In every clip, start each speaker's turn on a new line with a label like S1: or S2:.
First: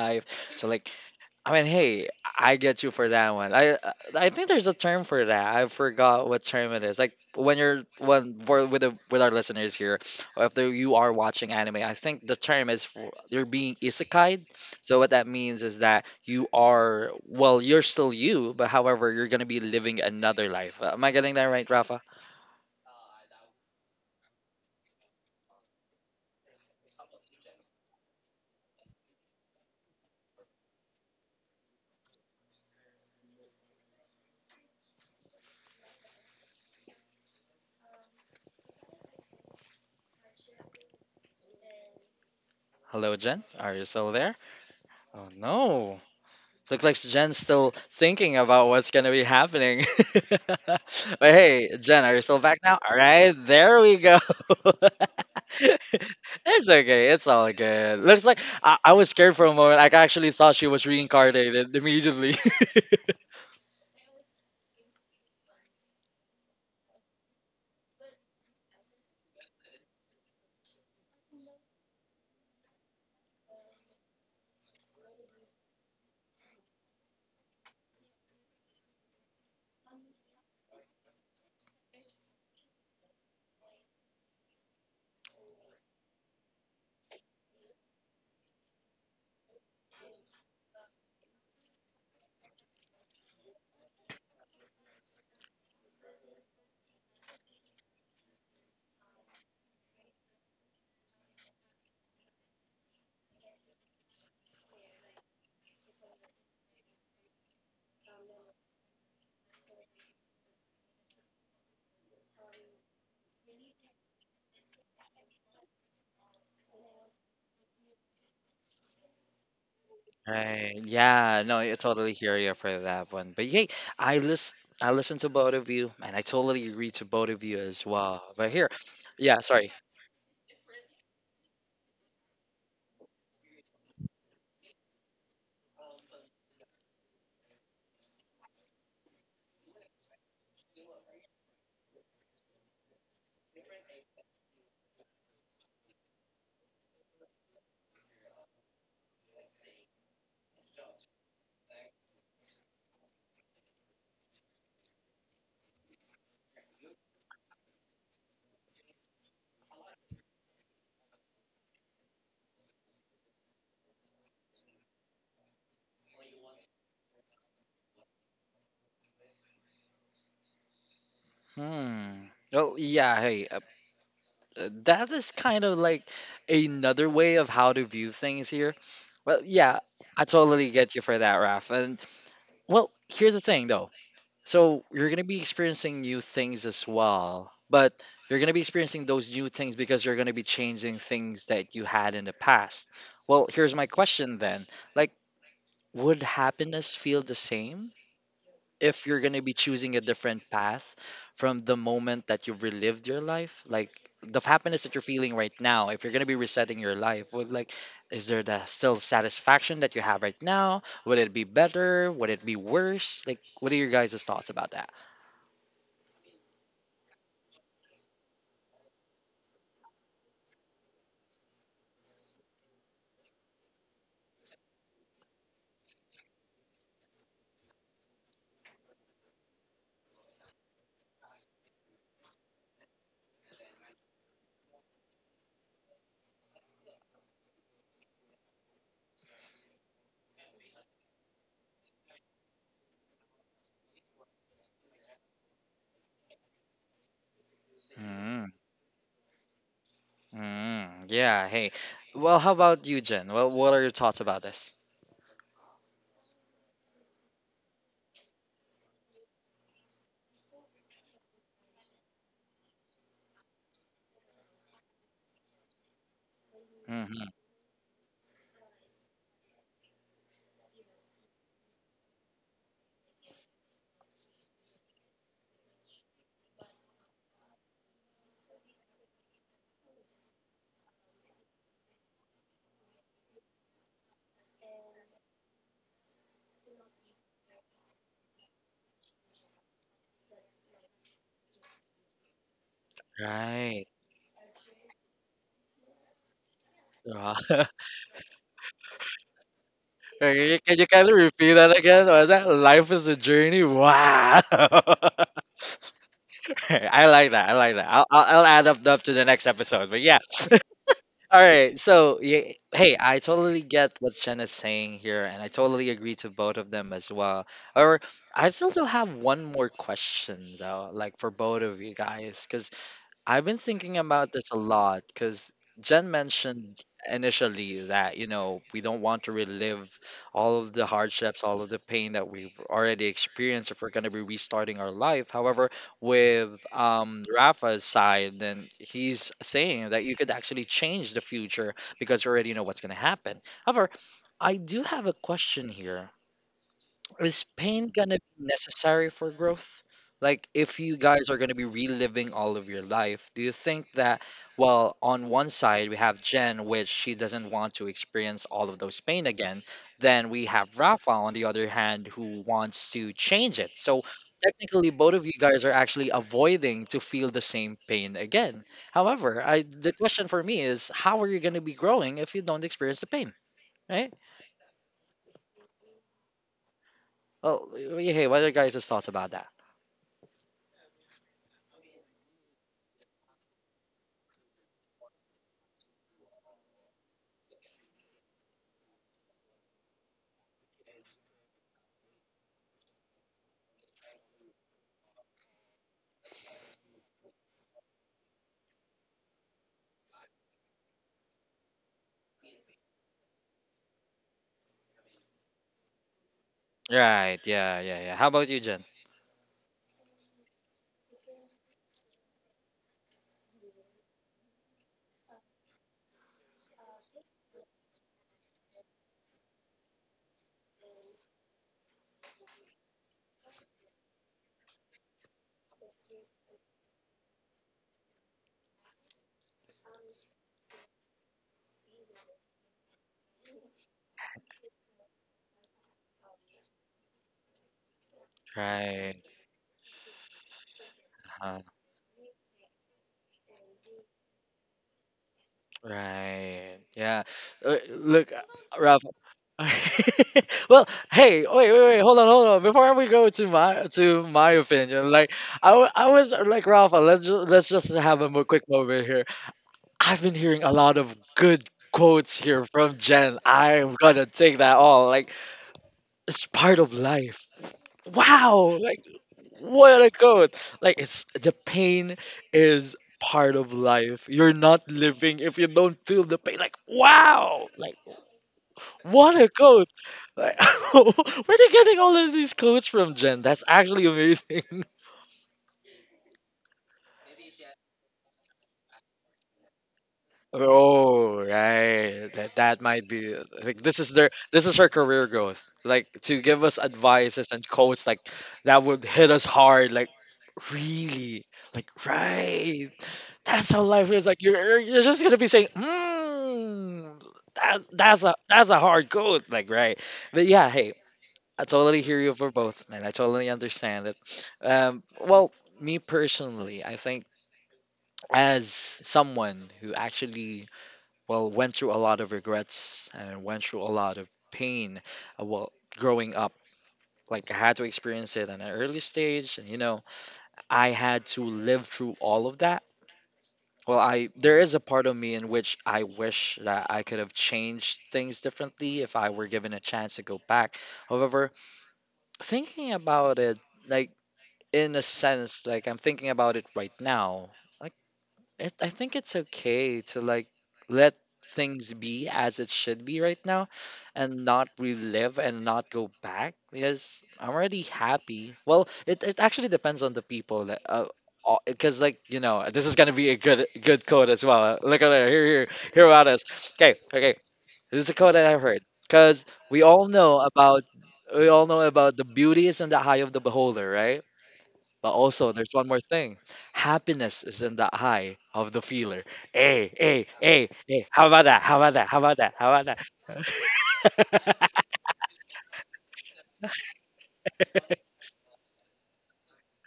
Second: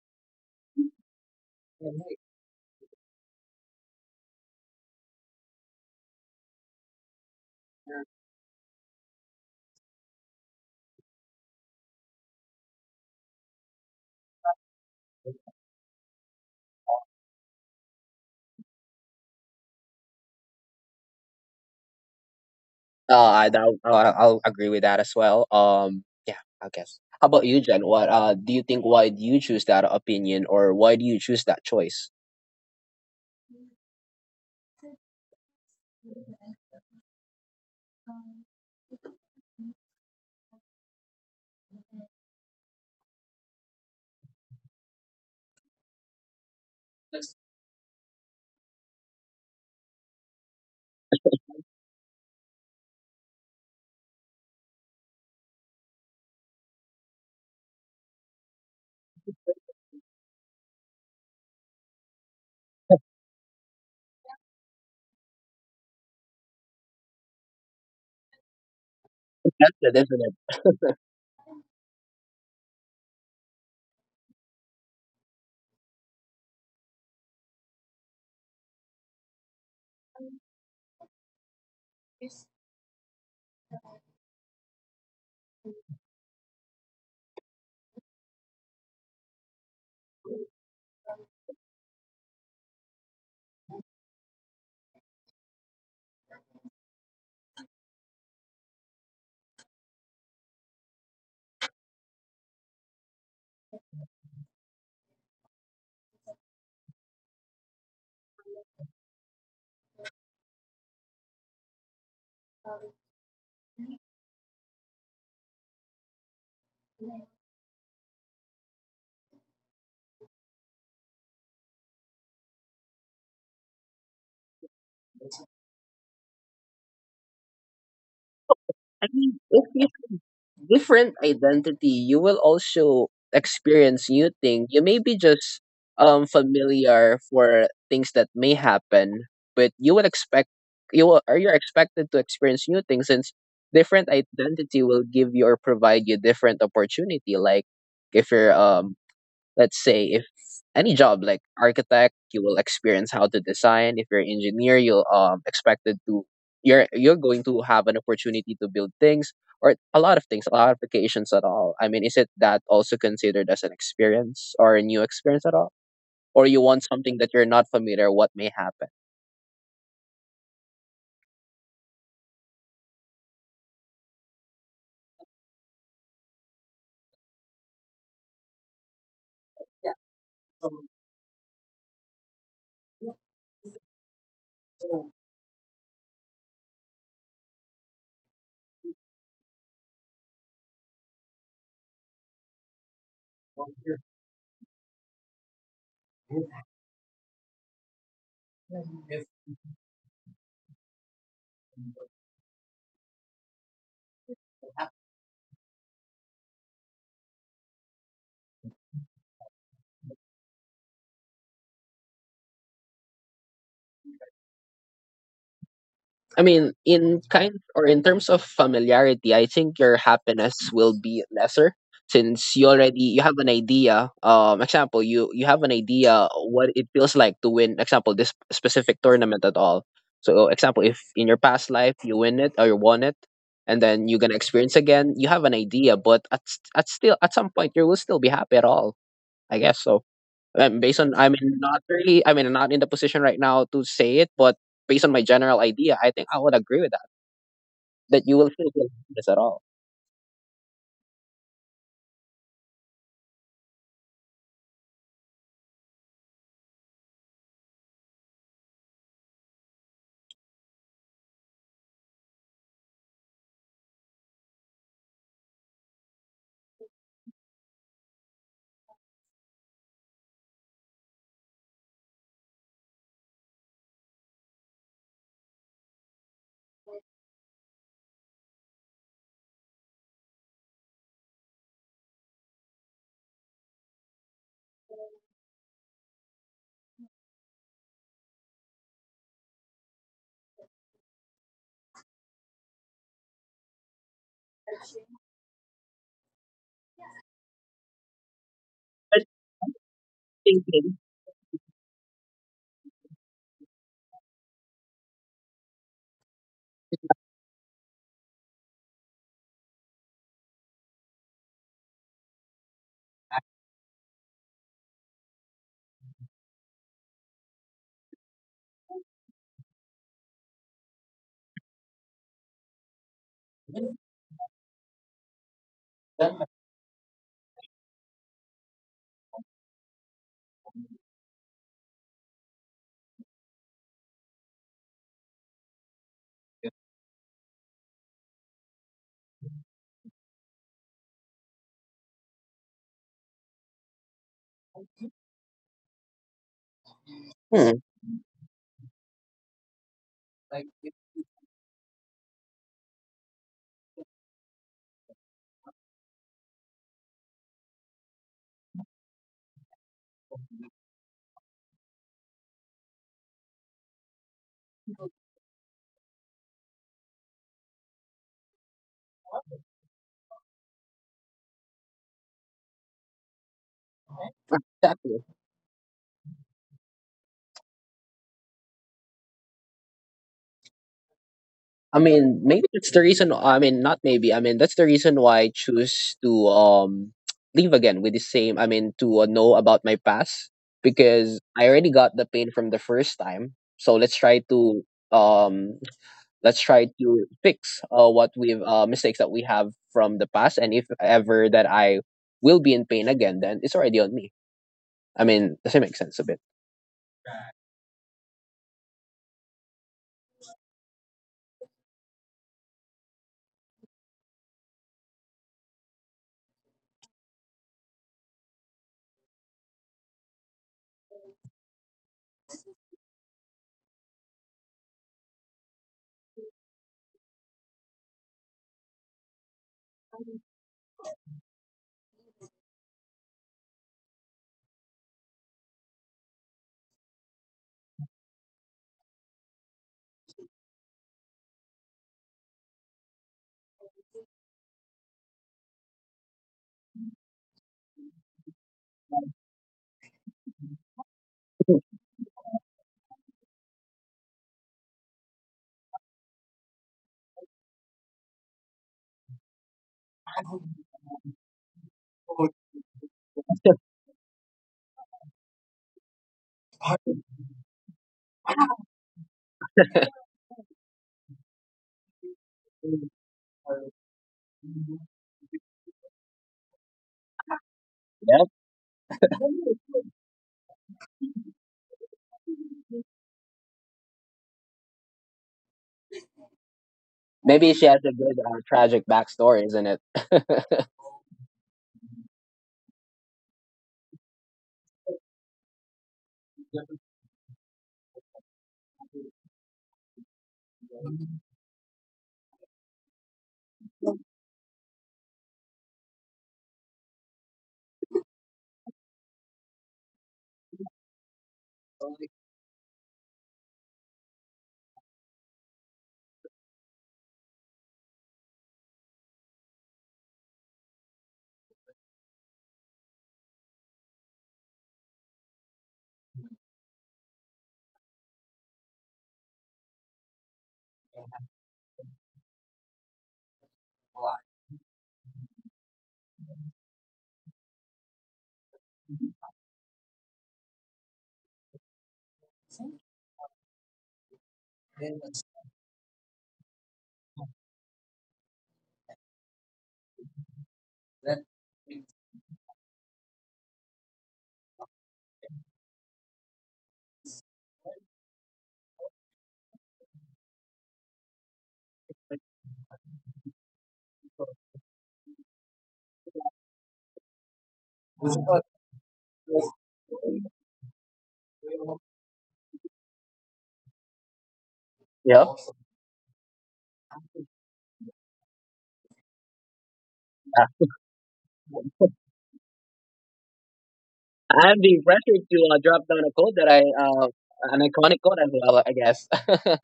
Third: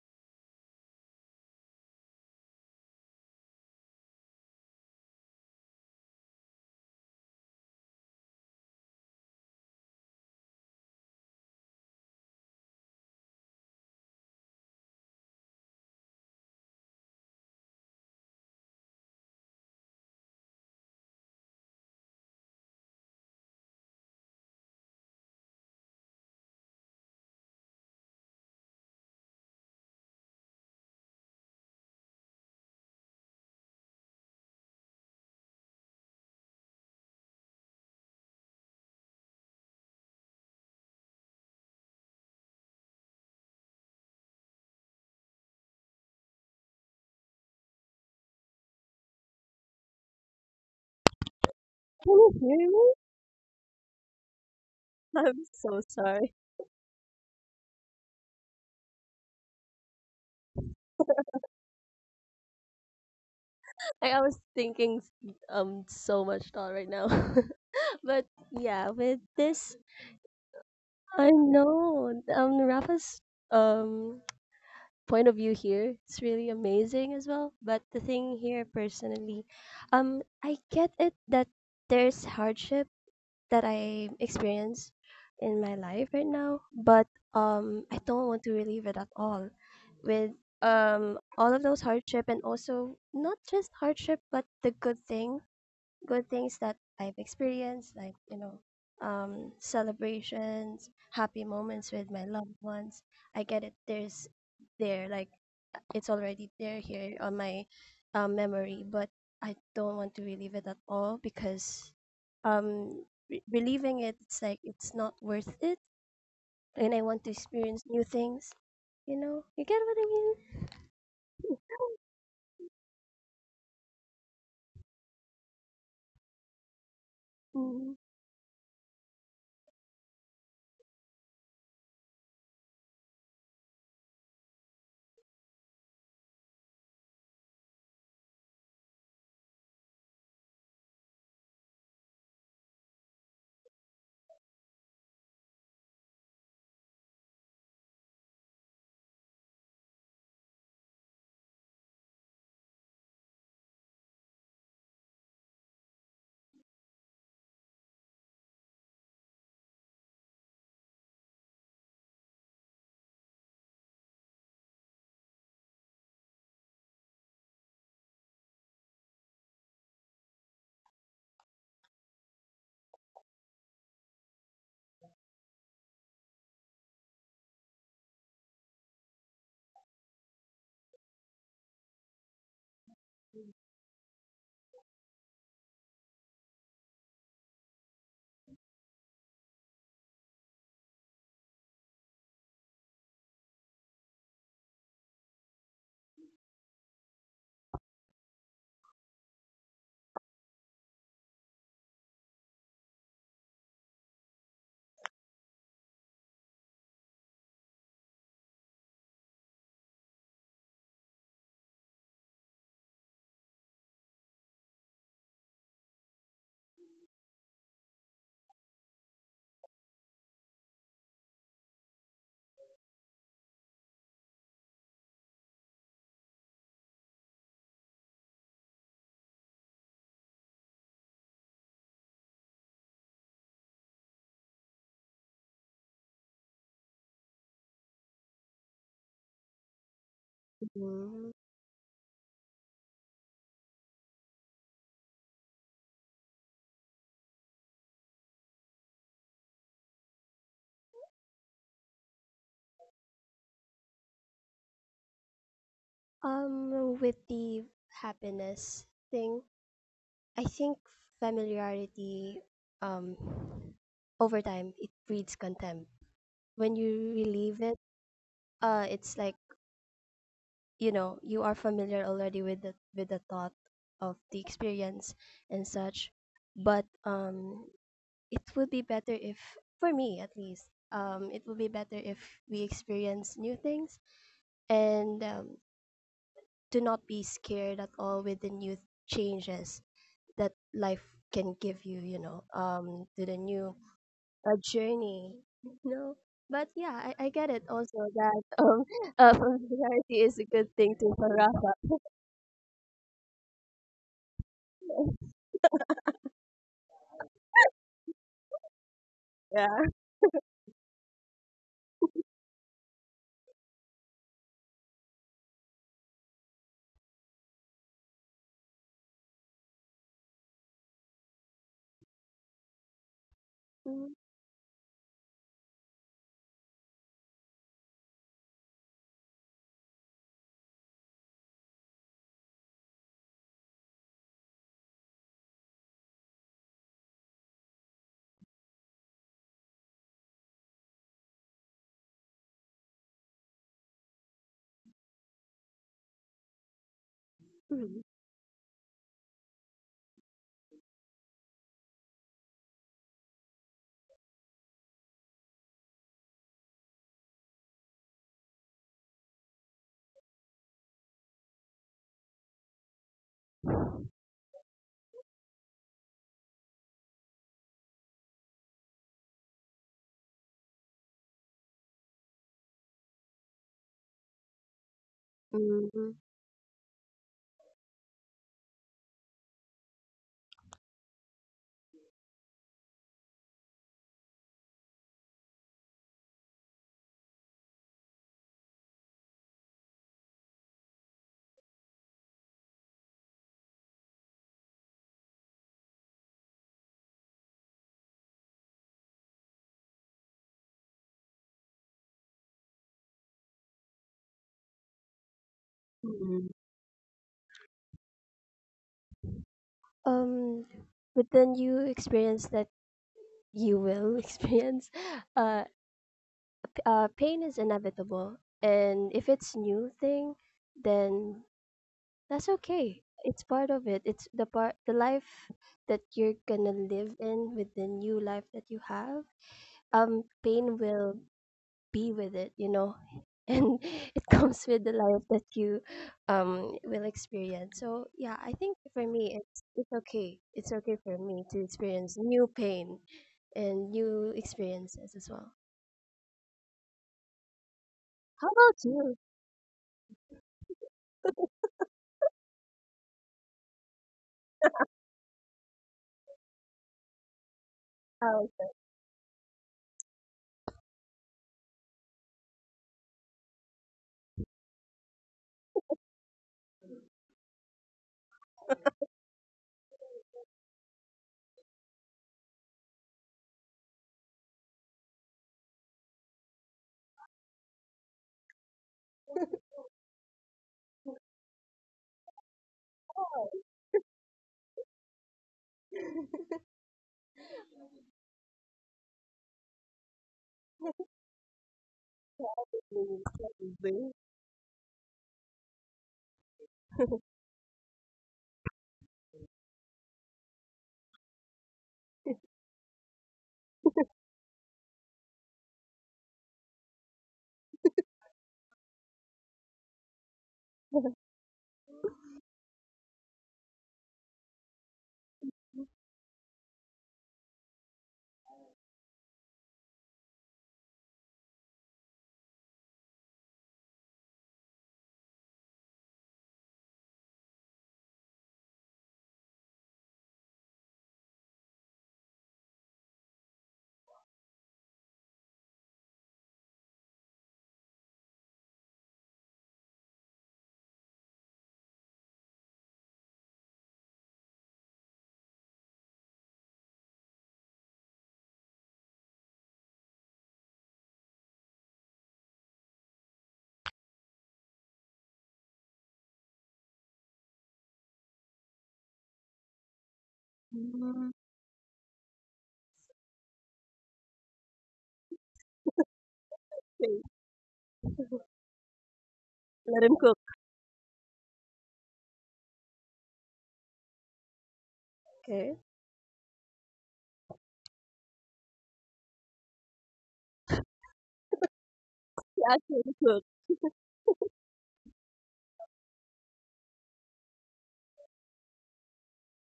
S1: life. So, like, I mean, hey, I get you for that one. I think there's a term for that. I forgot what term it is. Like when you're when for with the with our listeners here, or if you are watching anime, I think the term is for, you're being isekai. So what that means is that you are well, you're still you, but however, you're gonna be living another life. Am I getting that right, Rafa?
S2: I I'll agree with that as well. Yeah, I guess. How about you, Jen? What do you think? Why do you choose that opinion, or why do you choose that choice?
S1: Hello, Jen. Are you still there? Oh no. Looks like
S2: That's
S1: Jen's still thinking about what's gonna be happening. but hey, Jen,
S3: Can
S1: are you
S3: you
S1: still back
S3: hear
S1: now?
S3: me?
S1: All right, there we go.
S3: I'm so sorry.
S1: It's okay. It's all good. Looks like I was scared for a moment. I actually thought she was reincarnated immediately.
S3: Like I was thinking so much thought right now. But yeah, with this,
S2: it, isn't it?
S3: I know Rafa's um point of view here, it's really amazing as well, but the thing here personally, I get it that there's hardship that I experience in my life right now, but I don't want to relieve it at all with all of those hardship, and also not just hardship but the good things, good things that I've experienced, like, you know, celebrations, happy moments with my loved ones. I get it. There, like, it's already there here on my memory, but I don't want to relive it at all because um, reliving it, it's like it's not worth it. And I want to experience new things. You know, you get what I mean?
S1: Right. Yeah. No, I totally hear you for that one. But hey, I listen. I listen to both of you, and I totally agree to both of you as
S3: Mhm.
S1: well. But here,
S2: I
S1: yeah.
S2: mean,
S1: Sorry.
S2: if different identity, you will also experience new thing. You may be just familiar for things that may happen, but you will, or you're expected to experience new things since different identity will give you or provide you different opportunity. Like if you're let's say, if any job like architect, you will experience how to design. If you're an engineer, you'll expected to, you're going to have an opportunity to build things, or a lot of things, a lot of applications at all. I mean, is it that also considered as an experience or a new experience at all, or you want something that you're not familiar what may happen?
S1: Hmm. Oh yeah. Hey. That is kind of like another way of how to view things here. Well, yeah, I totally get you for that, Raf. And well, here's the thing though. So you're gonna be experiencing new things as well, but you're gonna be experiencing those new things because you're gonna be changing things that you had in the past. Well, here's my question then. Like, would happiness feel the same? If you're going to be choosing a different path from the moment that you've relived your life, like the happiness that you're feeling right now, if you're going to be resetting your life with, like, is there the still satisfaction that you have right now, would it be better, would it be worse, like what are your guys' thoughts about that?
S2: I mean, in kind or in terms of familiarity, I think your happiness will be lesser since you have an idea. Example, you have an idea what it feels like to win. Example, this specific tournament at all. So, example, if in your past life you win it or you won it, and then you're gonna experience again, you have an idea, but at still at some point you will still be happy at all. I guess so. Based on, I mean,
S3: Mhm.
S2: not really, I mean, I'm not in the position right now to say it, but based on my general idea, I think I would agree with that, that you will
S1: mm,
S2: feel guilty this at all.
S1: yeah, hey, well, how about you, Jen? Well, what are your thoughts about this?
S3: With the happiness thing, I think familiarity, um, over time, it breeds contempt. When you
S1: Hmm.
S3: relieve it, it's like, you know, you are familiar already with the thought of the experience and such. But it would be better if, for me at least, it would be better if we experience new things and, do not be scared at all with the new changes that life can give you. You know, to the new
S1: Right.
S3: a journey, you know, but yeah, i,
S1: Wow.
S3: I get it also that
S2: But
S3: familiarity
S1: Can
S3: is a
S1: you,
S3: good
S1: can you
S2: thinking,
S3: thing
S1: kindly
S3: too for
S1: repeat that
S3: Rafa.
S1: again? Was that life is a journey? Wow. I like that. I like that. I'll add up up to the next episode.
S3: Yeah.
S1: But yeah. All right. So, yeah, hey, I totally get what Jen saying here, and I totally agree to both of them as well. Or I still do have one more question though, like for both of you guys, because I've been thinking
S3: Mhm.
S1: about this a lot because Jen mentioned initially that, you know, we don't want to relive all of the hardships, all of the pain that we've already experienced if we're going to be restarting our life. However, with Rafa's side, then he's saying that you could actually change the future because you already know what's going to happen. However, I do have a question here, is
S2: hmm,
S1: pain gonna be necessary for growth? Like, if you guys are gonna be reliving all of your life, do you think that, well, on one side we have Jen, which she doesn't want to experience all of those pain again. Then we have Rafa, on the other hand, who wants to change it. So technically, both of you guys are actually avoiding to feel the same pain again. However, I the question for me is, how are you gonna be growing if you don't experience the pain, right?
S2: exactly.
S3: Mhm.
S1: Well, hey, what are your guys' thoughts about that?
S2: I mean, maybe that's the reason, I mean, not maybe, I mean, that's the reason why I choose to leave again with the same, I mean, to know about my past because I already got the pain from the first time. So um let's try to fix what we've mistakes that we have from the past, and if ever that I will be in pain again, then it's already on me. I mean, does it make sense a bit?
S3: Mhm.
S1: Right. Yeah. Yeah. Yeah. How about you, Jen?
S3: um but then you experience that you will experience uh pain is inevitable, and if it's new thing, then that's okay. It's part of it. It's the part, the life that you're gonna live in with the new life that you have. Pain will be with it, you know, and it comes with the life that you will experience. So yeah, I think for
S1: Right.
S3: me, it's okay. It's okay for
S1: Huh.
S3: me to experience new pain and new experiences as well.
S1: Right. Yeah. Look,
S3: How about
S1: Ralph.
S3: you,
S1: Well, hey, wait, hold on. Before we go to my opinion, like I, I was like Ralph. Let's just have a quick moment here. I've been hearing a lot of good quotes here from Jen. I'm gonna take that all. Like it's part of life. Wow. Like what a quote! Like it's the pain is part of life. You're not living if you don't feel the pain. Like wow! Like
S2: Yeah,
S1: what a quote! Like where are you getting all of these quotes from, Jen? That's actually amazing.
S2: maybe she has a good tragic backstory, isn't it?
S1: Oh right, that might be like this is their this is her career growth. Like to give us advices and quotes like that would hit us hard. Like really, like right. That's how life is. Like you're just gonna be saying, mm, that's a that's a hard code, like right. But yeah, hey, I totally hear you for both, and I totally understand it. Well, me personally, I think as someone who actually well went through a lot of regrets and went through a lot of pain, well, growing up. Like I had to experience it at an early stage, and you know, I had to live through all of that. Well, I there is a part of me in which I wish that I could have changed things differently if I were given a chance to go back. However, thinking about it, like in a sense, like I'm thinking about it right now, it, I think it's okay to like let things be as it should be right now and not relive and not go back because I'm already happy. Well, it actually depends on the people that
S3: Alex?
S1: because like you know this is gonna be a good good quote as well. Look at it here here about us. Okay,
S3: Wait,
S1: okay, this is a quote that I've heard because we all
S3: let him
S1: know
S3: cook.
S1: about we all know about the beauty is in the eye of the beholder, right? But
S2: Yeah.
S1: also, there's one
S3: Okay.
S1: more thing. Happiness is in the eye of the feeler. Hey, hey, hey,
S2: Uh,
S1: hey, how about that? How about that? How about that? How
S3: He
S1: about that?
S3: actually cooked.
S2: I'm being pressured to drop down a code that I an iconic code as well, I guess.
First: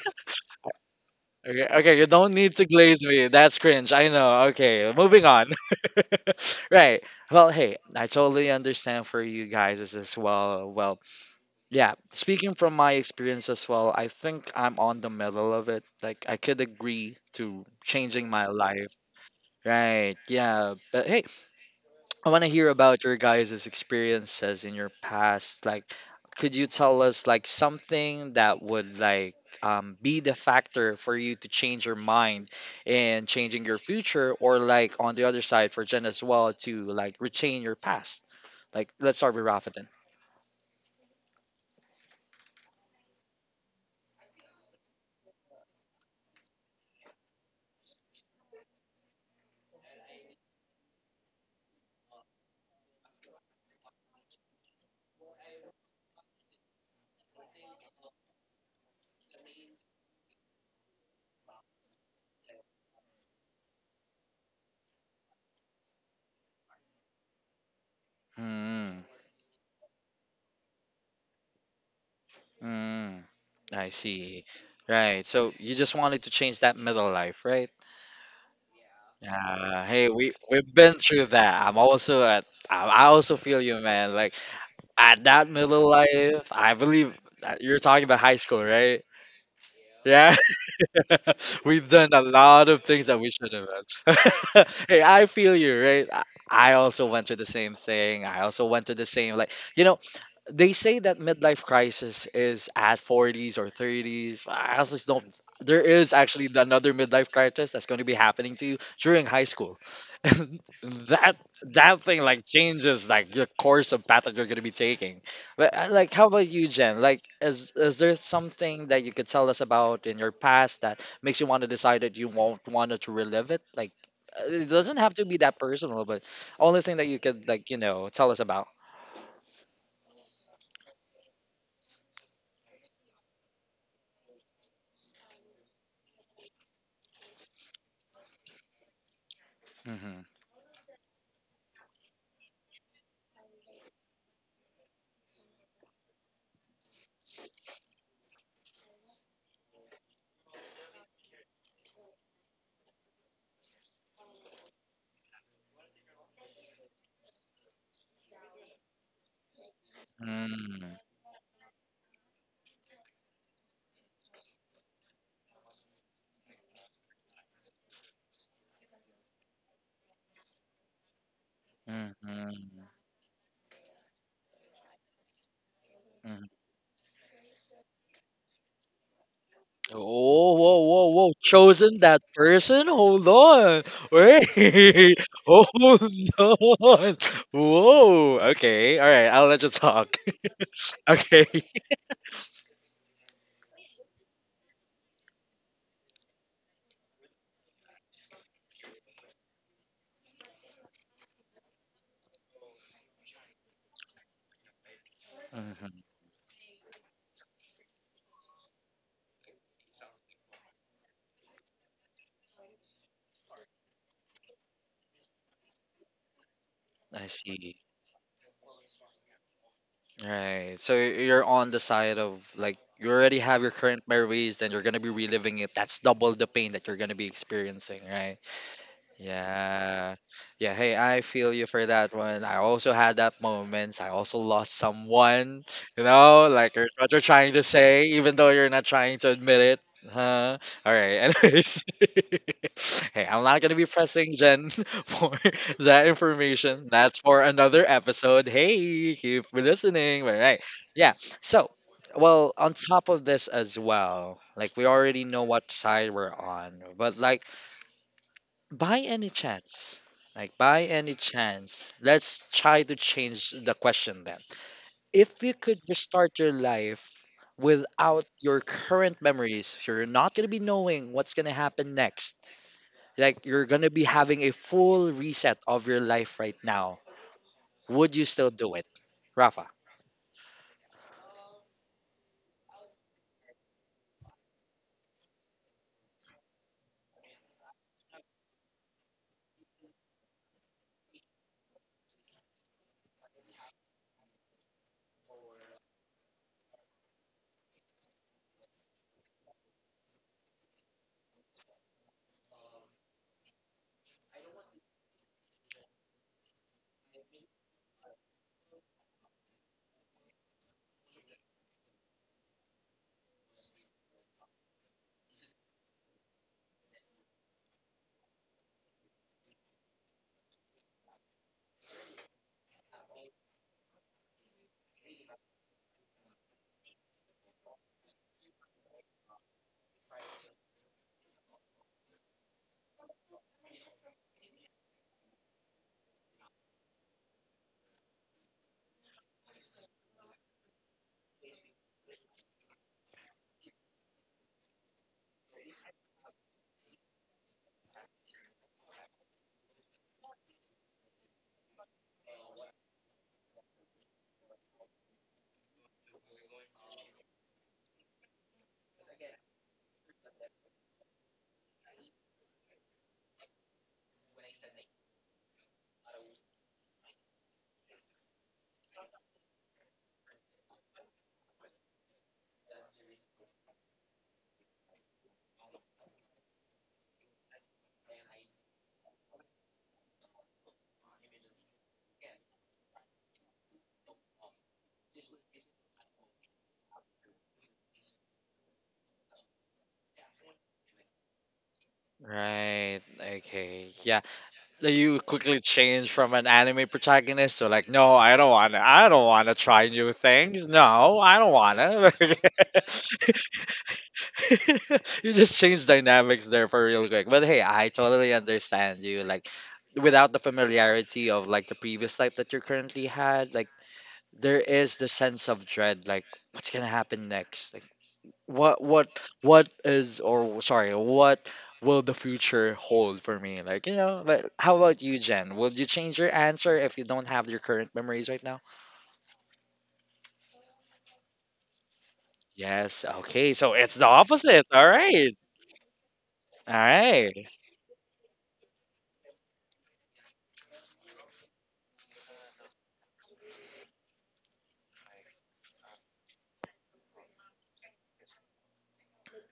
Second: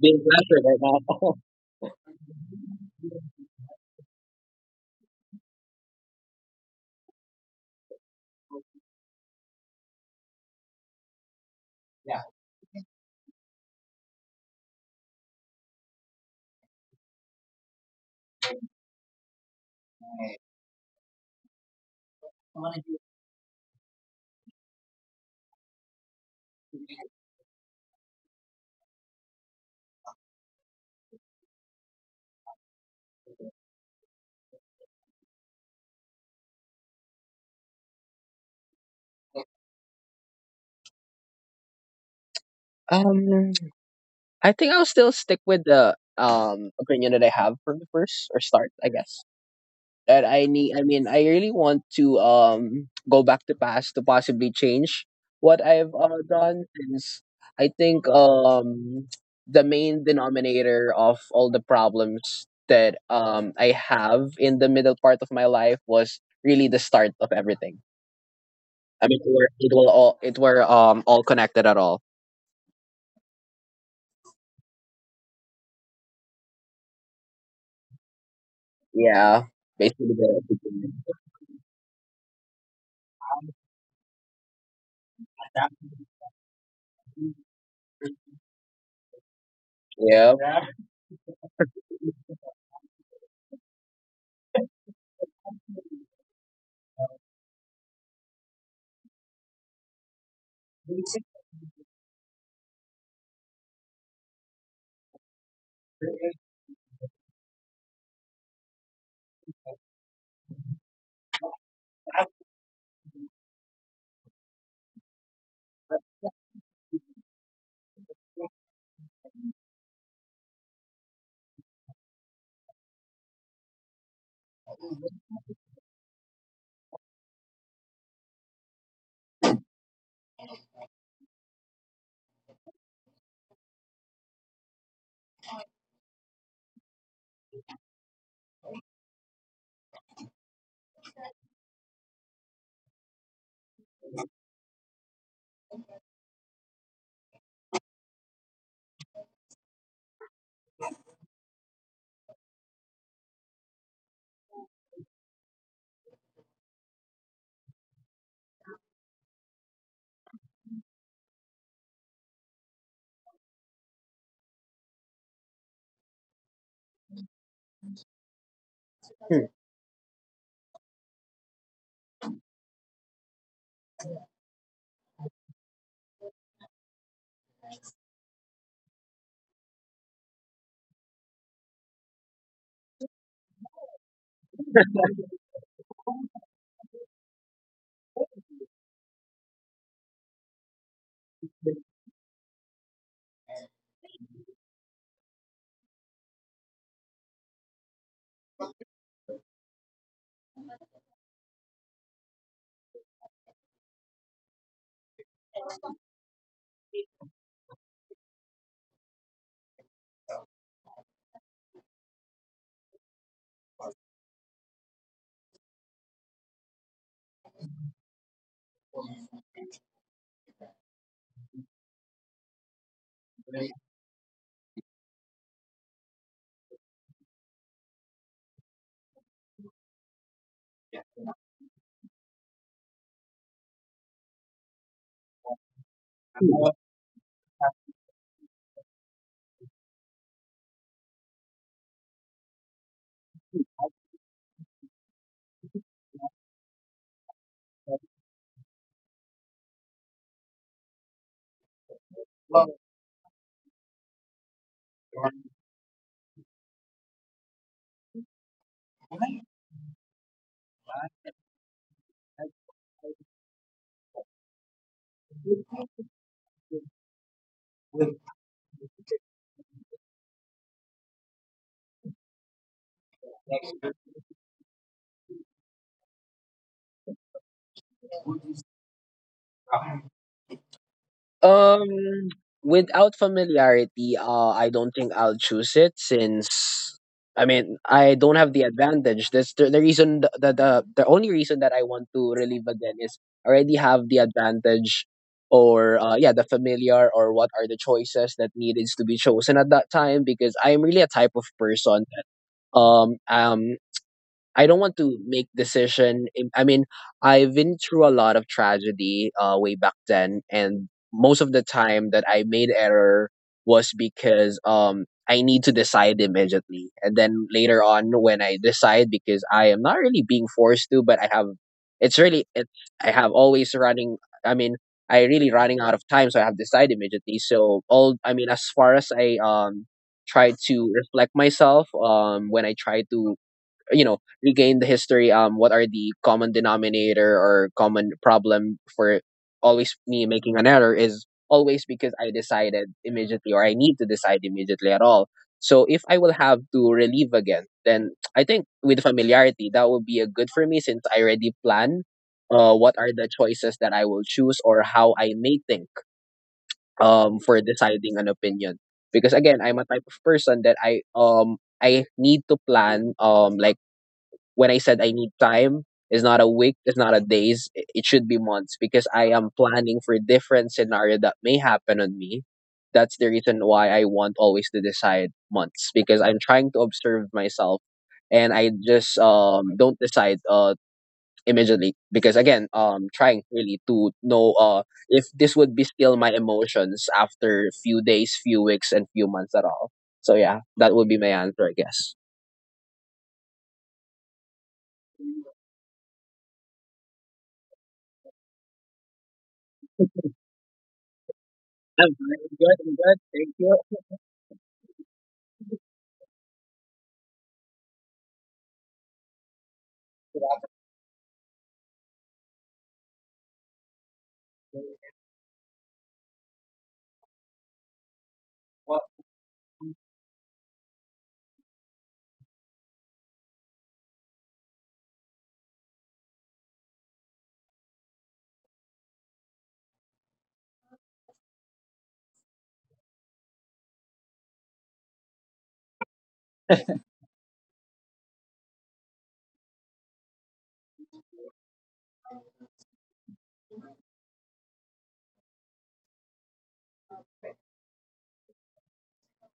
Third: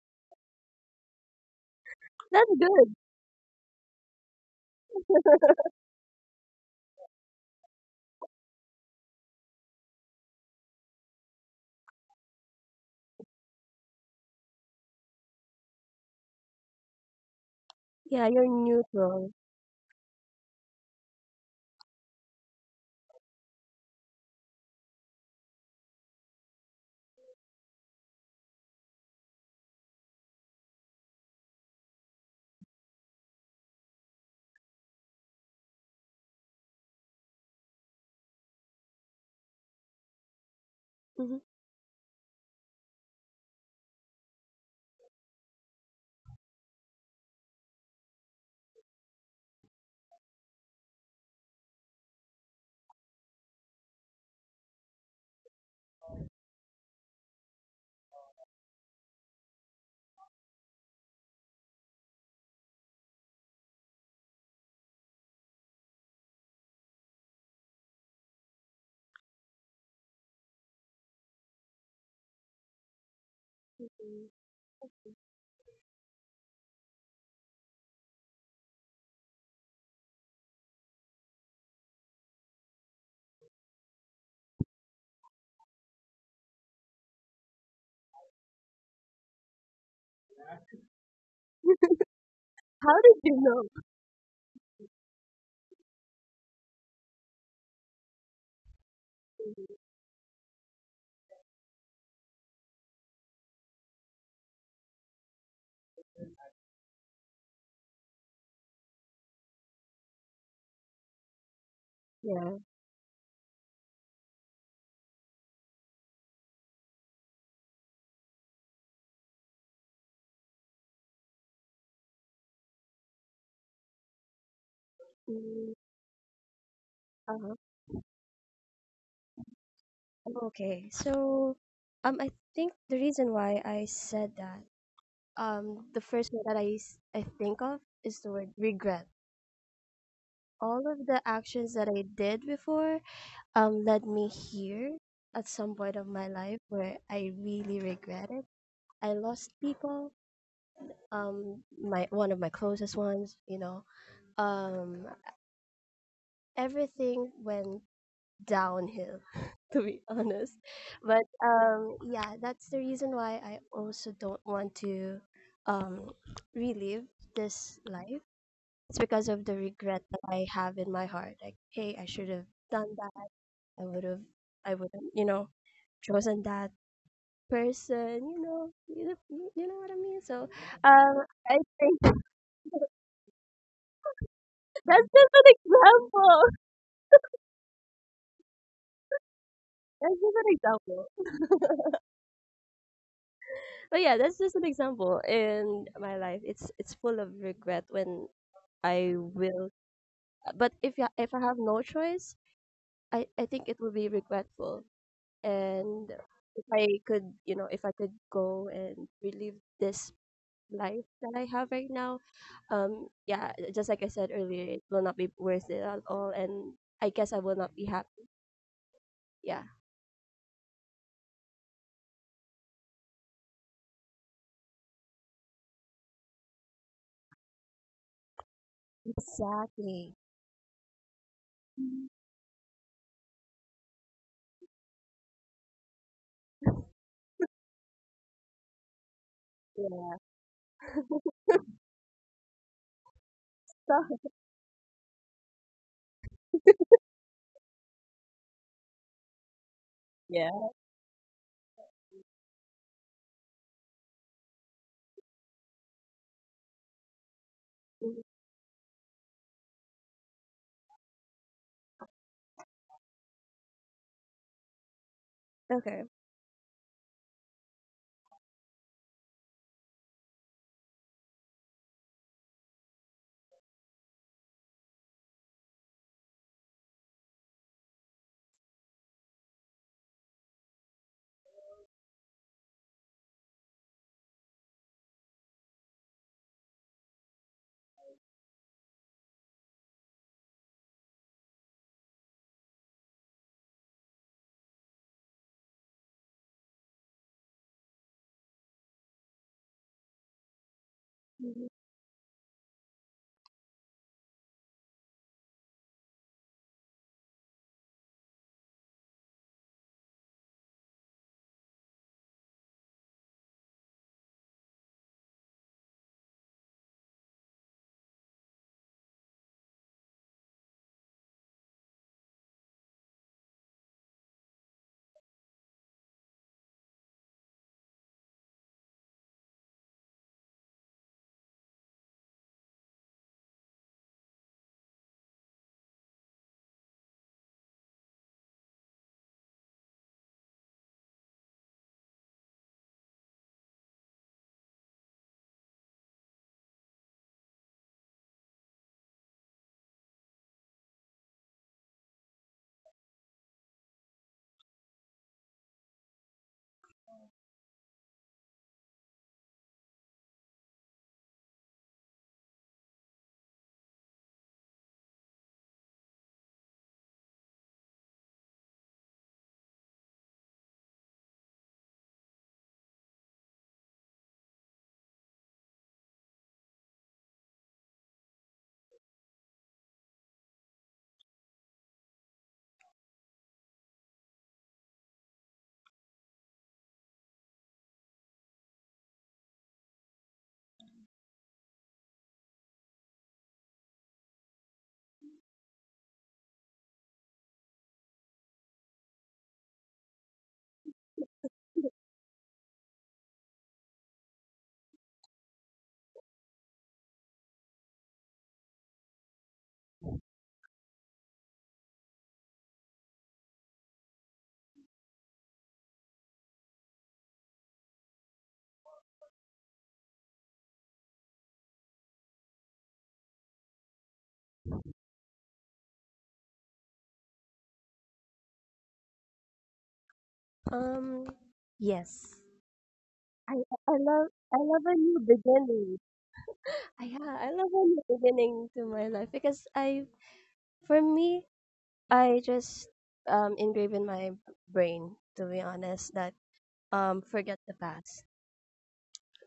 S2: Being pressured right now.
S1: Okay, okay, you don't
S3: That's
S1: need to
S3: good.
S1: glaze me. That's cringe. I know. Okay, moving on. Right. Well, hey, I totally understand for you guys as well. Well, yeah, speaking from my experience as well, I think I'm on the middle of it. Like, I could agree to
S3: Yeah,
S1: changing
S3: you're
S1: my life.
S3: neutral.
S1: Right. Yeah. But hey, I want to hear about your guys' experiences in your past. Like, could you tell us like something that would like be the factor for you to change your mind and changing your future, or like on the other side for Jen as well to like retain your past? Like, let's start with Rafadan.
S3: Hmm.
S2: um I think I'll still stick with the opinion that I have from the first or start, I guess. That I need I mean, I really want to go back to past to possibly change what I've done since I think the main denominator of all the problems that I have in the middle part of my life was really the start of everything. I
S1: Mm,
S2: mean, it were all connected at all.
S1: mm, I see. Right. So you just wanted to change that middle life, right?
S2: Yeah.
S1: Hey,
S2: Basically
S1: we
S2: the
S1: we've been
S2: beginning.
S1: through that. I'm also at, I also feel you, man. Like at that middle life, I believe that you're talking about high school, right? Yeah.
S2: Yeah.
S1: We've done a lot of
S3: How
S1: things that
S3: did
S1: we
S3: you
S1: shouldn't
S3: know?
S1: have done. Hey, I feel you, right? I also went to the same thing. I also went to the same, like, you know, they say that midlife crisis is at 40s or 30s. I also just don't. There is actually another midlife crisis that's going to be happening to you during high school. And that that thing like
S3: Yeah.
S1: changes like the course of path that you're going to be taking. But like, how about you, Jen? Like, is there something that you could tell us about in your past that makes you want to decide that you won't want to relive it? Like, it doesn't have to be that
S3: Mm.
S1: personal, but only thing that you could
S3: Uh-huh.
S1: like you know tell us about.
S3: Okay. So, I think the reason why I said that, the first word that I think of is the word regret.
S1: Mm-hmm.
S3: All of the actions that I did before, led me here at some point of my life where I really regret it. I lost people. My one of my closest ones, you know, um everything went downhill, to be honest.
S1: Mm-hmm.
S3: But yeah, that's the reason why I also don't want to um relive this life. It's because of the regret that I have in my heart, like, hey, I should have
S1: Mm-hmm.
S3: done that. I would have i would have, you know, chosen that person, you know, you know what I mean. So
S1: Oh, whoa, whoa,
S3: um
S1: whoa!
S3: I
S1: Chosen
S3: think
S1: that person? Hold on,
S3: that's
S1: wait,
S3: just an
S1: hold
S3: example.
S1: on. Whoa, okay, all right. I'll let you
S3: That's
S1: talk.
S3: just an example.
S1: Okay.
S3: But yeah, that's just an example in my life. It's full of regret when I will. But if if I have no choice, I think it will be regretful.
S1: Hmm.
S3: And if I could, you know, if I could go and relive this life that I have right now, yeah, just like I said earlier, it will not be worth it at all. And I
S1: I
S3: guess I will not
S1: see.
S3: be happy. Yeah.
S1: Right. So you're on the side of like you already have your current memories, then you're gonna be reliving it. That's double the pain that you're gonna be experiencing, right? Yeah.
S3: Exactly.
S1: Yeah. Hey, I feel you for that one. I also had that moments. I also lost someone, you know, like you're, what you're trying to say, even though you're not trying to admit it.
S3: Yeah.
S1: Huh? All right. Anyways, hey, I'm not going to be
S3: So,
S1: pressing Jen for that information. That's for another episode. Hey, keep listening. All right.
S3: yeah.
S1: Yeah. So, well, on top of this as well, like we already know what side we're on, but like,
S3: Mhm.
S1: by any chance, like by any chance, let's try to change the question then. If you could
S3: Okay.
S1: restart your life without your current memories, you're not going to be knowing what's going to happen next. Like you're going to be having a full reset of your life right now. Would you still do it? Rafa.
S2: Um, Without familiarity, I don't think I'll choose it since I mean I don't have the advantage. That's the reason, the only reason that I want to relive again is already have the advantage, or yeah, the familiar, or what are the choices that needed to be chosen at that time because I am really a type of person that um um I don't want to make decision. I mean, I've been through a lot of tragedy way back then, and most of the time that I made error was because I need to decide immediately, and then later on when I decide because I am not really being forced to, but I have it's really it's I have always running. I mean, I really running out of time, so I have decide immediately. So all, I mean, as far as I try to reflect myself when I try to regain the history, what are the common denominator or common problem for always me making an error is always because I decided immediately or I need to decide immediately at all. So if I will have to relieve again, then I think with familiarity that would be a good for me since I already plan what are the choices that I will choose or how I may think for deciding an opinion. Because again, I'm a type of person that I need to plan, like when I said I need time, it's not a week, it's not a days, it should be months because I am planning for different scenario that may happen on me. That's the reason why I want always to decide months because I'm trying to observe myself, and I just don't decide immediately because again, trying really to know if this would be still my emotions after few days, few weeks and few months at all. So yeah, that would be my answer, I guess.
S1: Right. Okay. Yeah. That you quickly change from an anime protagonist to like, no, I don't want to. I don't want to try new things. No, I don't want
S2: I'm fine. I'm good. I'm good.
S1: to.
S2: Thank you.
S1: You just change dynamics there for real quick. But hey, I totally understand you. Like, without the familiarity of like the previous life that you currently had, like there is the sense of dread. Like, what's gonna happen next? Like, what what what is or sorry what will the future hold for me, like, you know? Like, how about you, Jen? Will you change your answer if you don't have your current memories right now?
S3: Um, yes.
S1: Yes? Okay,
S3: I
S1: so it's
S3: I
S1: the
S3: love I
S1: opposite.
S3: love
S1: All
S3: a new
S1: right,
S3: beginning.
S1: all
S3: I, yeah,
S1: right.
S3: I love a new beginning to my life because I, for me, I just engrave in my brain, to be honest, that forget the past,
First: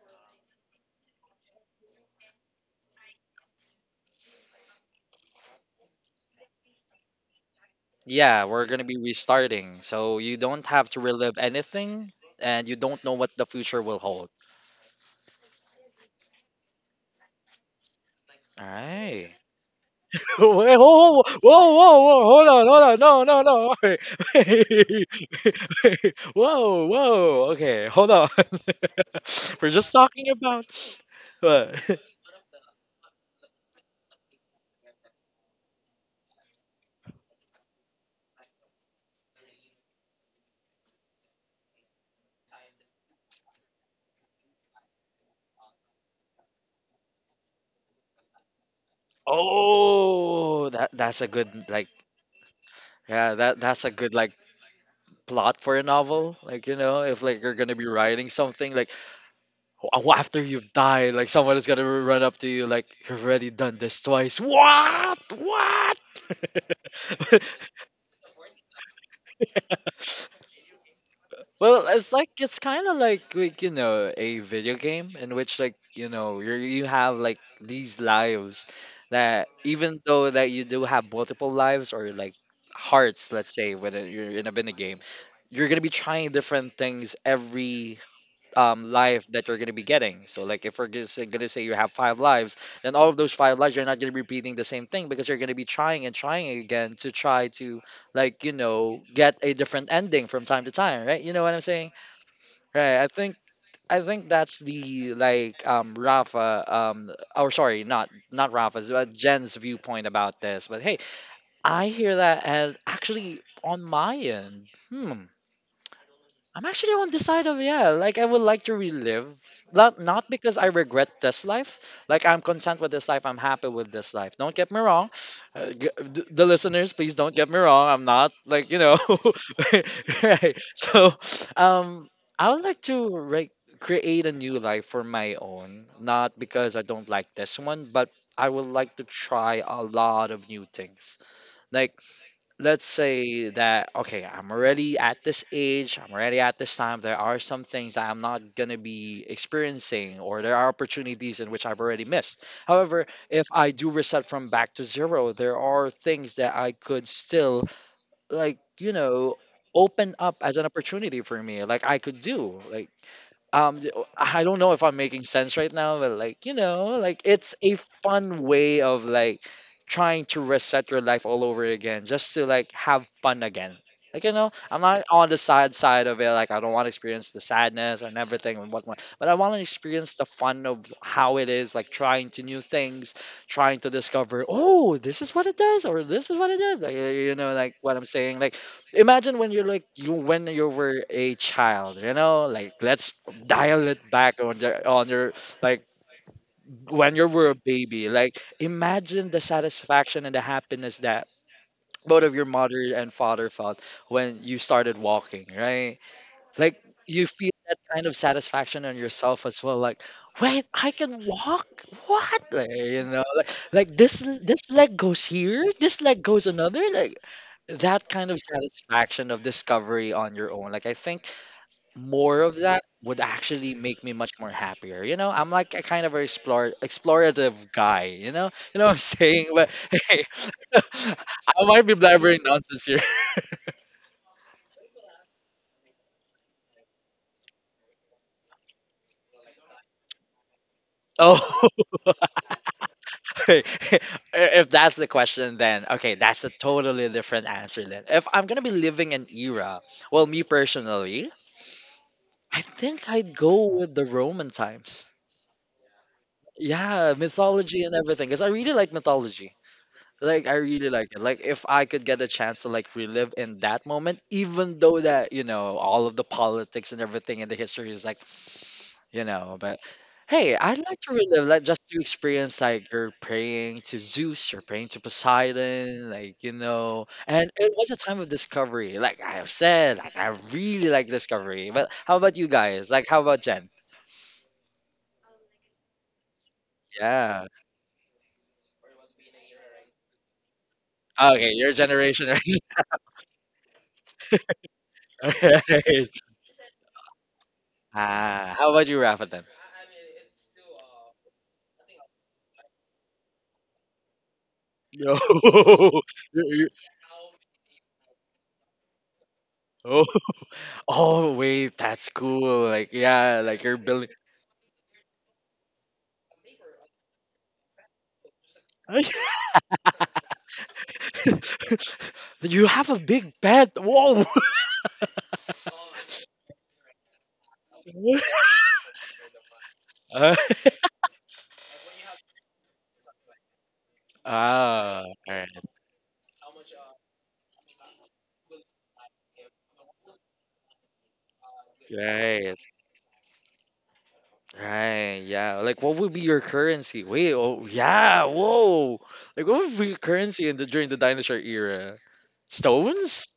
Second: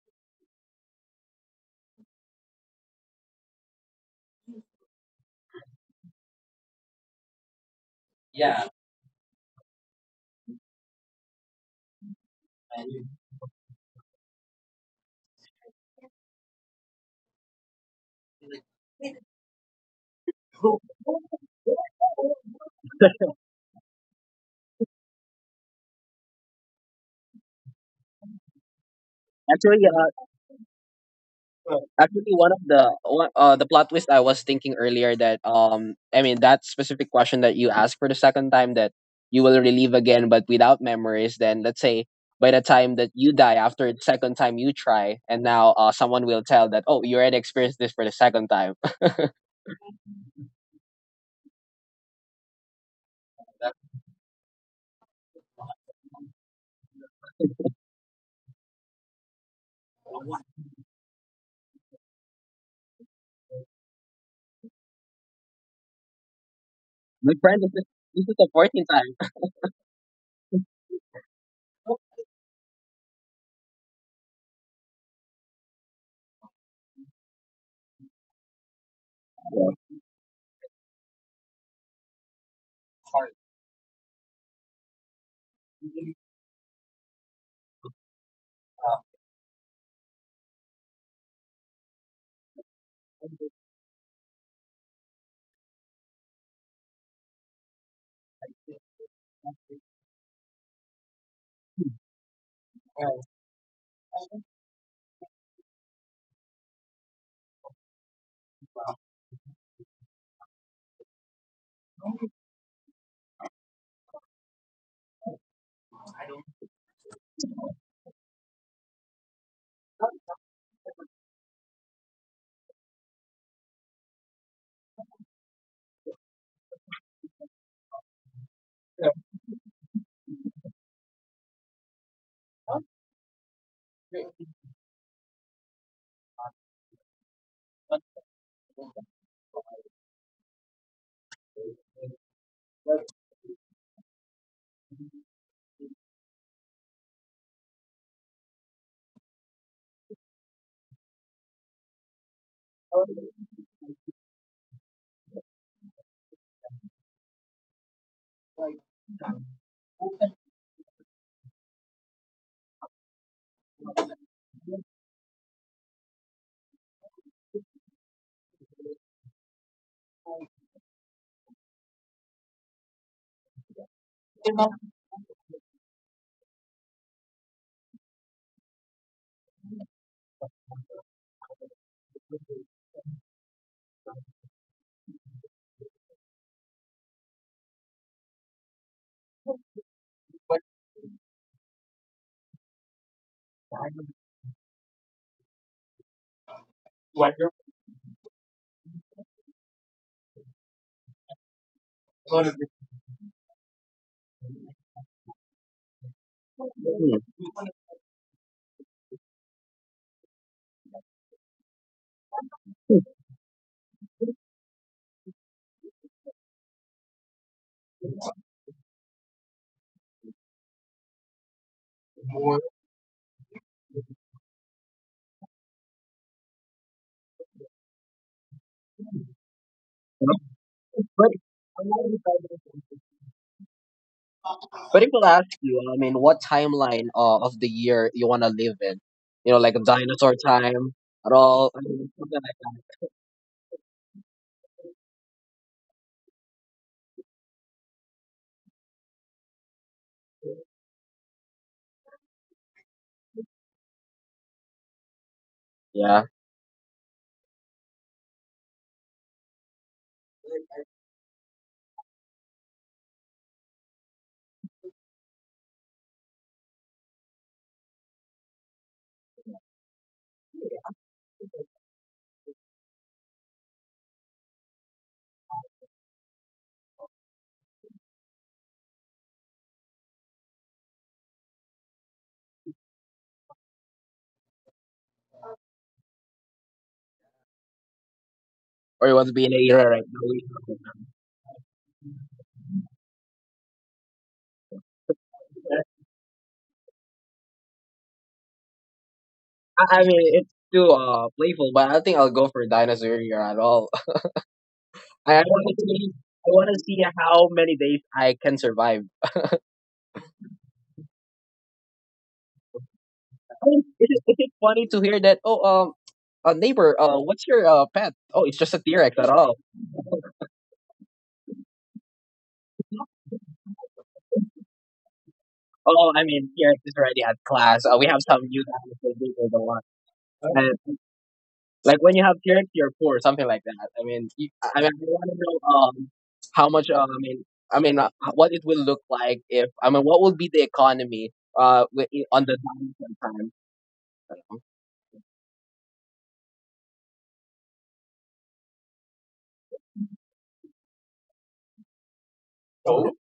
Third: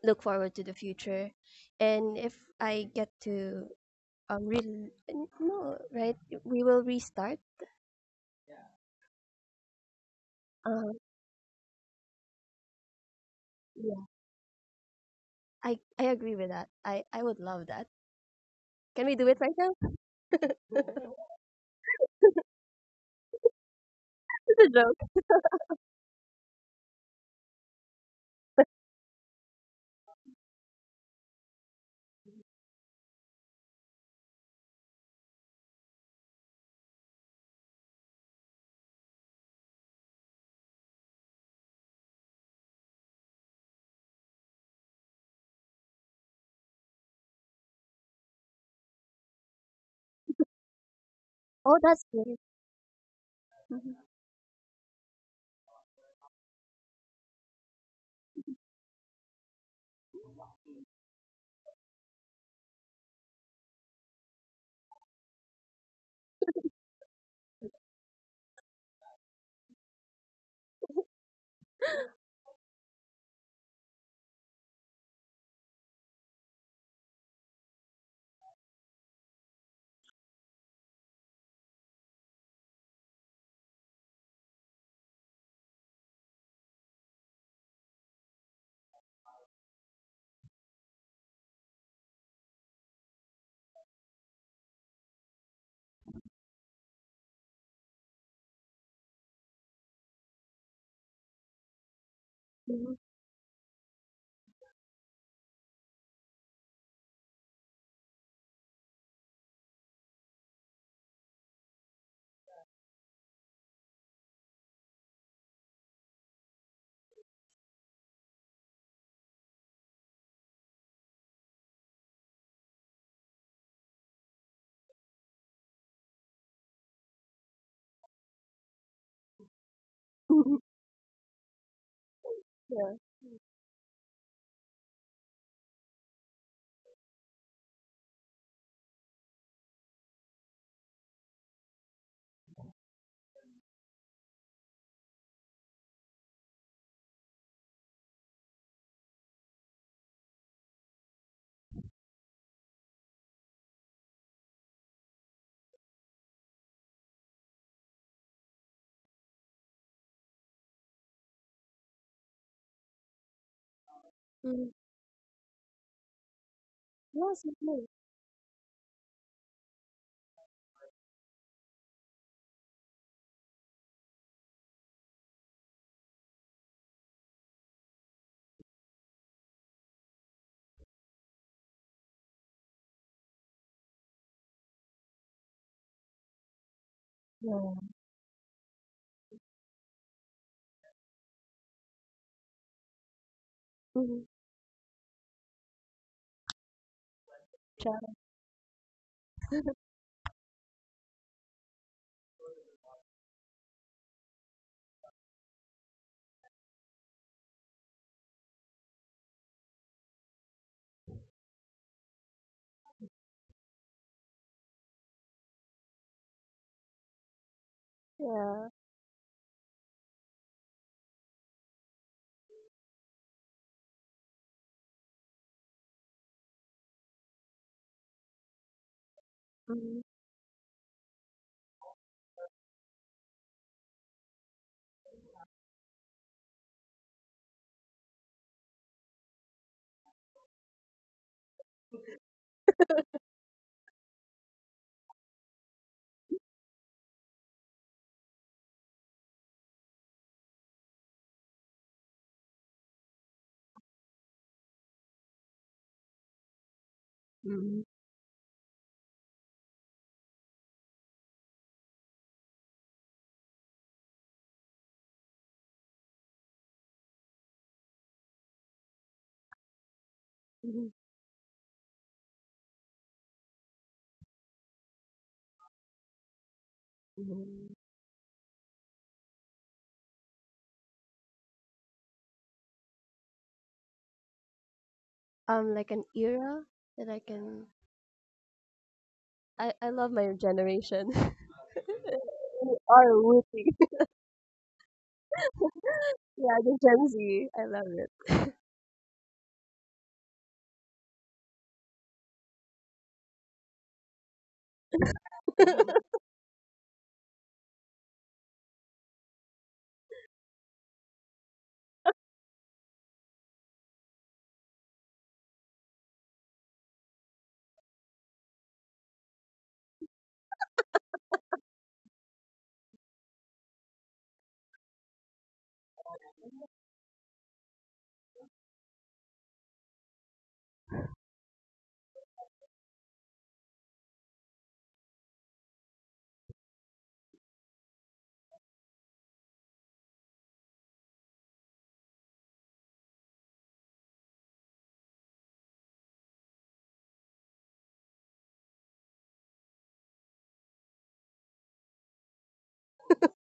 S3: look forward to the future, and if I get to really no right, we will restart.
S1: Yeah, we're
S2: Yeah.
S1: gonna be restarting, so you don't have
S3: Um,
S1: to relive anything and you don't know what the future will
S3: yeah,
S1: hold.
S3: I agree with that. I would love that.
S1: All
S3: Can we do it
S1: right.
S3: right now?
S1: Wait, whoa, whoa, whoa, whoa, whoa, hold on, hold on, no, no, no, wait,
S3: It's a joke.
S1: wait, wait, whoa, whoa, okay, hold on. We're
S2: Actually,
S1: just
S2: uh,
S1: talking about what?
S2: Actually, one of the one, the plot twist I was thinking earlier that I mean, that specific question that you asked for the second time, that you will relive again but without memories, then let's say by the time that you die after the second time you try, and now someone will tell that, oh, you already experienced this for the second time.
S1: Oh, that that's a good,
S3: Oh,
S1: like,
S3: that's great.
S1: yeah, that that's a
S3: Mm-hmm.
S1: good like plot for a novel. Like, you know, if like you're gonna be writing something like, "Oh, after you've died, like someone is gonna run up to you like you've already done this twice. What? What?"
S2: My friend, this is the 14th time.
S1: Well, it's like it's kind of like, you know, a video game in which like you know you you have like these lives that even though that you do have multiple lives or like hearts, let's say, when you're in a game, you're gonna be
S2: Hmm.
S1: trying different things every life that you're going to be getting. So, like, if we're going to say you have five lives, then all of those five lives, you're not going to be repeating the same thing because you're going to be trying and trying again to try to, like, you know, get a different ending from time to time, right? You know what I'm saying?
S3: Mhm.
S1: Right. I think. I think that's the like Rafa or sorry not not Rafa's but Jen's viewpoint about this. But hey, I hear that, and actually on my end, hmm, I'm actually on the side of yeah, like I would like to relive. Not because I regret this life. Like I'm content with this life. I'm happy with this life. Don't get me wrong, the listeners, please don't get me wrong. I'm not like, you know, right? So, um, I would like
S3: Yeah.
S1: to create a new life for my own. Not because I don't like this one, but I would like to try a lot of new things. Like, let's say that okay, I'm already at this age, I'm already at this time. There are some things that I'm not going to be experiencing, or there are opportunities in which I've already missed. However, if I do reset from back to zero, there are things that I could still, like, you know, open up as an opportunity for me. Like, I could do like I don't
S3: Mm.
S1: know if I'm making sense right now, but like, you know, like
S3: Yes, it
S1: it's a
S3: is.
S1: fun way of like trying to reset your life all over again just to like have fun again. Like, you know, I'm not on the sad side of it, like I don't want to experience the sadness and everything and whatnot, but I want to experience the fun of how it is, like trying to new things, trying to discover, oh, this is what it does, or this is what it does. Like, you know,
S3: Yeah.
S1: like what I'm saying. Like imagine when you're like you when you were a child, you know, like let's dial it
S3: Mhm.
S1: back on your like when you
S2: But-
S1: were a
S3: Child,
S1: baby. Like imagine the satisfaction and the happiness that both of your mother and father felt when you started walking, right? Like you feel that kind of satisfaction on yourself as well. Like, wait, I can walk. What? Like, you know, like this leg goes here, this leg goes another. Like that kind of
S3: yeah.
S1: satisfaction of discovery on your own. Like I think more of that would actually make me much more happier. You know, I'm like a kind of a explore explorative guy. You know what I'm saying? But
S3: Mhm.
S1: hey, I might be blabbering nonsense here.
S2: But people ask you, I mean, what timeline of the year you want to live in? Like a dinosaur time at
S1: Oh.
S2: all? I mean, something like that.
S1: If that's the question, then okay, that's a totally different answer. Then, if I'm gonna be living an era, well, me personally, I think I'd go with the Roman times.
S2: Yeah.
S1: Yeah,
S3: Mhm,
S1: mythology and everything, because I really like mythology. Like I really like it. Like if I could get a chance to like relive in that moment, even though that you know all of the politics and everything in the history is like, you know. But hey, I'd
S3: mhm,
S1: like to relive like just to experience like you're praying to Zeus, you're praying to Poseidon, like you know. And
S3: mhm.
S1: it was a time of discovery, like I have said, like I really like discovery. But how about you guys? Like how about Jen?
S3: Like an era that I
S1: Yeah.
S3: can.
S2: Or you want to be in a
S3: I
S2: era
S3: love
S2: right
S3: my
S2: now?
S3: generation.
S1: Okay, your generation. Right?
S3: We are rooting.
S1: Alright.
S3: Yeah, the Gen Z. I love it.
S1: Ah, how about you, Rafa, then?
S2: I mean, it's too playful, but I think I'll go for dinosaur year at all.
S1: No.
S2: I want to see,
S1: You're-
S2: I
S1: you're-
S2: want to see how many days I can survive.
S1: oh. Oh wait, that's cool. Like yeah, like you're
S2: Is
S1: building.
S2: it, is it is funny to hear that? Oh, neighbor, what's your pet? Oh, it's just a T-Rex at all.
S1: You have a big bed. Whoa.
S2: Oh, I mean, T-Rex is already at class. We have some new animals that is the one.
S1: Uh,
S2: And, like, when you have T-Rex, you're poor, something like that. I mean, I mean,
S1: Ah,
S2: I
S1: all
S2: want to
S1: right.
S2: know how much. I mean, what it will look like, if I mean, what will be the economy on
S1: Right,
S2: the down sometime.
S1: right, yeah. Like, what would be your currency? Wait, oh, yeah, whoa. Like, what would be your currency in the during the dinosaur era?
S2: So
S1: Stones?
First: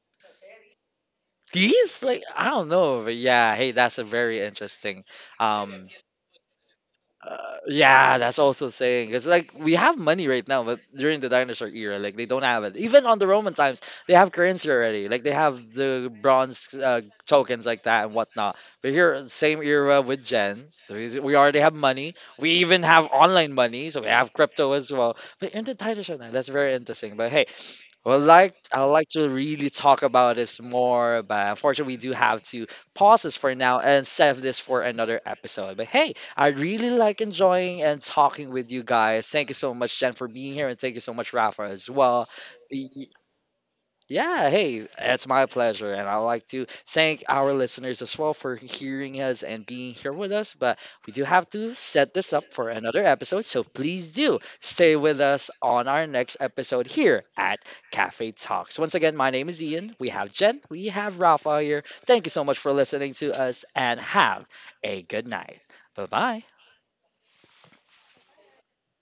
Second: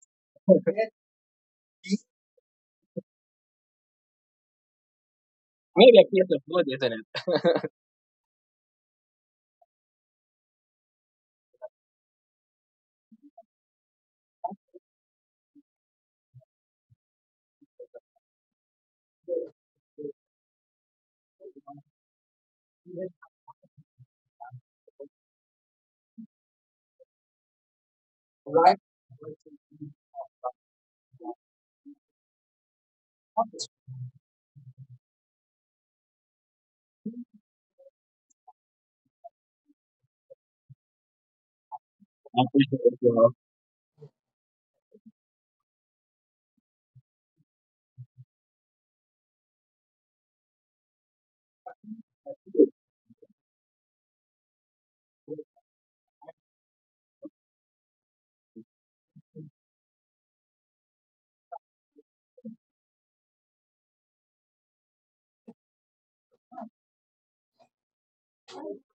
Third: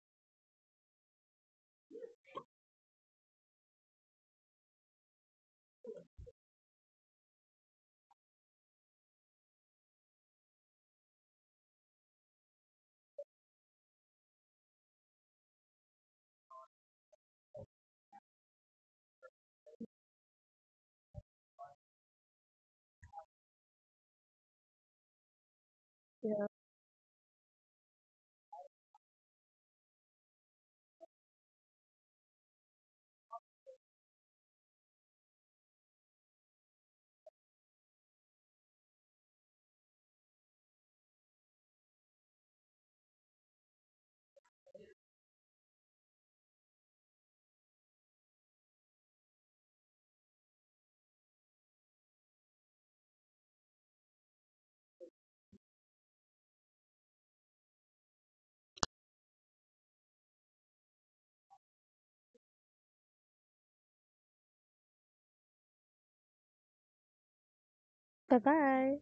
S1: Teeth? Like, I don't know, but yeah. Hey, that's a very interesting. Um,
S2: maybe a piece of food, isn't it?
S1: Yeah, that's also saying it's like we have money right now, but during the dinosaur era, like they don't have it. Even on the Roman times, they have currency already. Like they have the bronze tokens like that and whatnot. But here, same era with Gen, the we already have money. We even have online money, so we have crypto as well. But in the dinosaur now,
S3: Yeah.
S1: that's very interesting. But hey. Well, like I
S2: Right.
S1: like to really talk about this more, but unfortunately, we do have to pause this for now and save this for another episode. But hey, I really like enjoying and talking with you guys. Thank you so much, Jen, for being here, and thank you so much, Rafa, as well. Yeah, hey, it's my pleasure. And I'd like to thank our listeners as well for hearing us and being here with us. But we do have to set this up for another episode. So please do stay with us on our next episode here at Cafe Talks. Once again, my name is Ian. We have Jen. We have Rafa here. Thank you so much for listening to us and have a good night. Bye bye.
S3: Bye bye.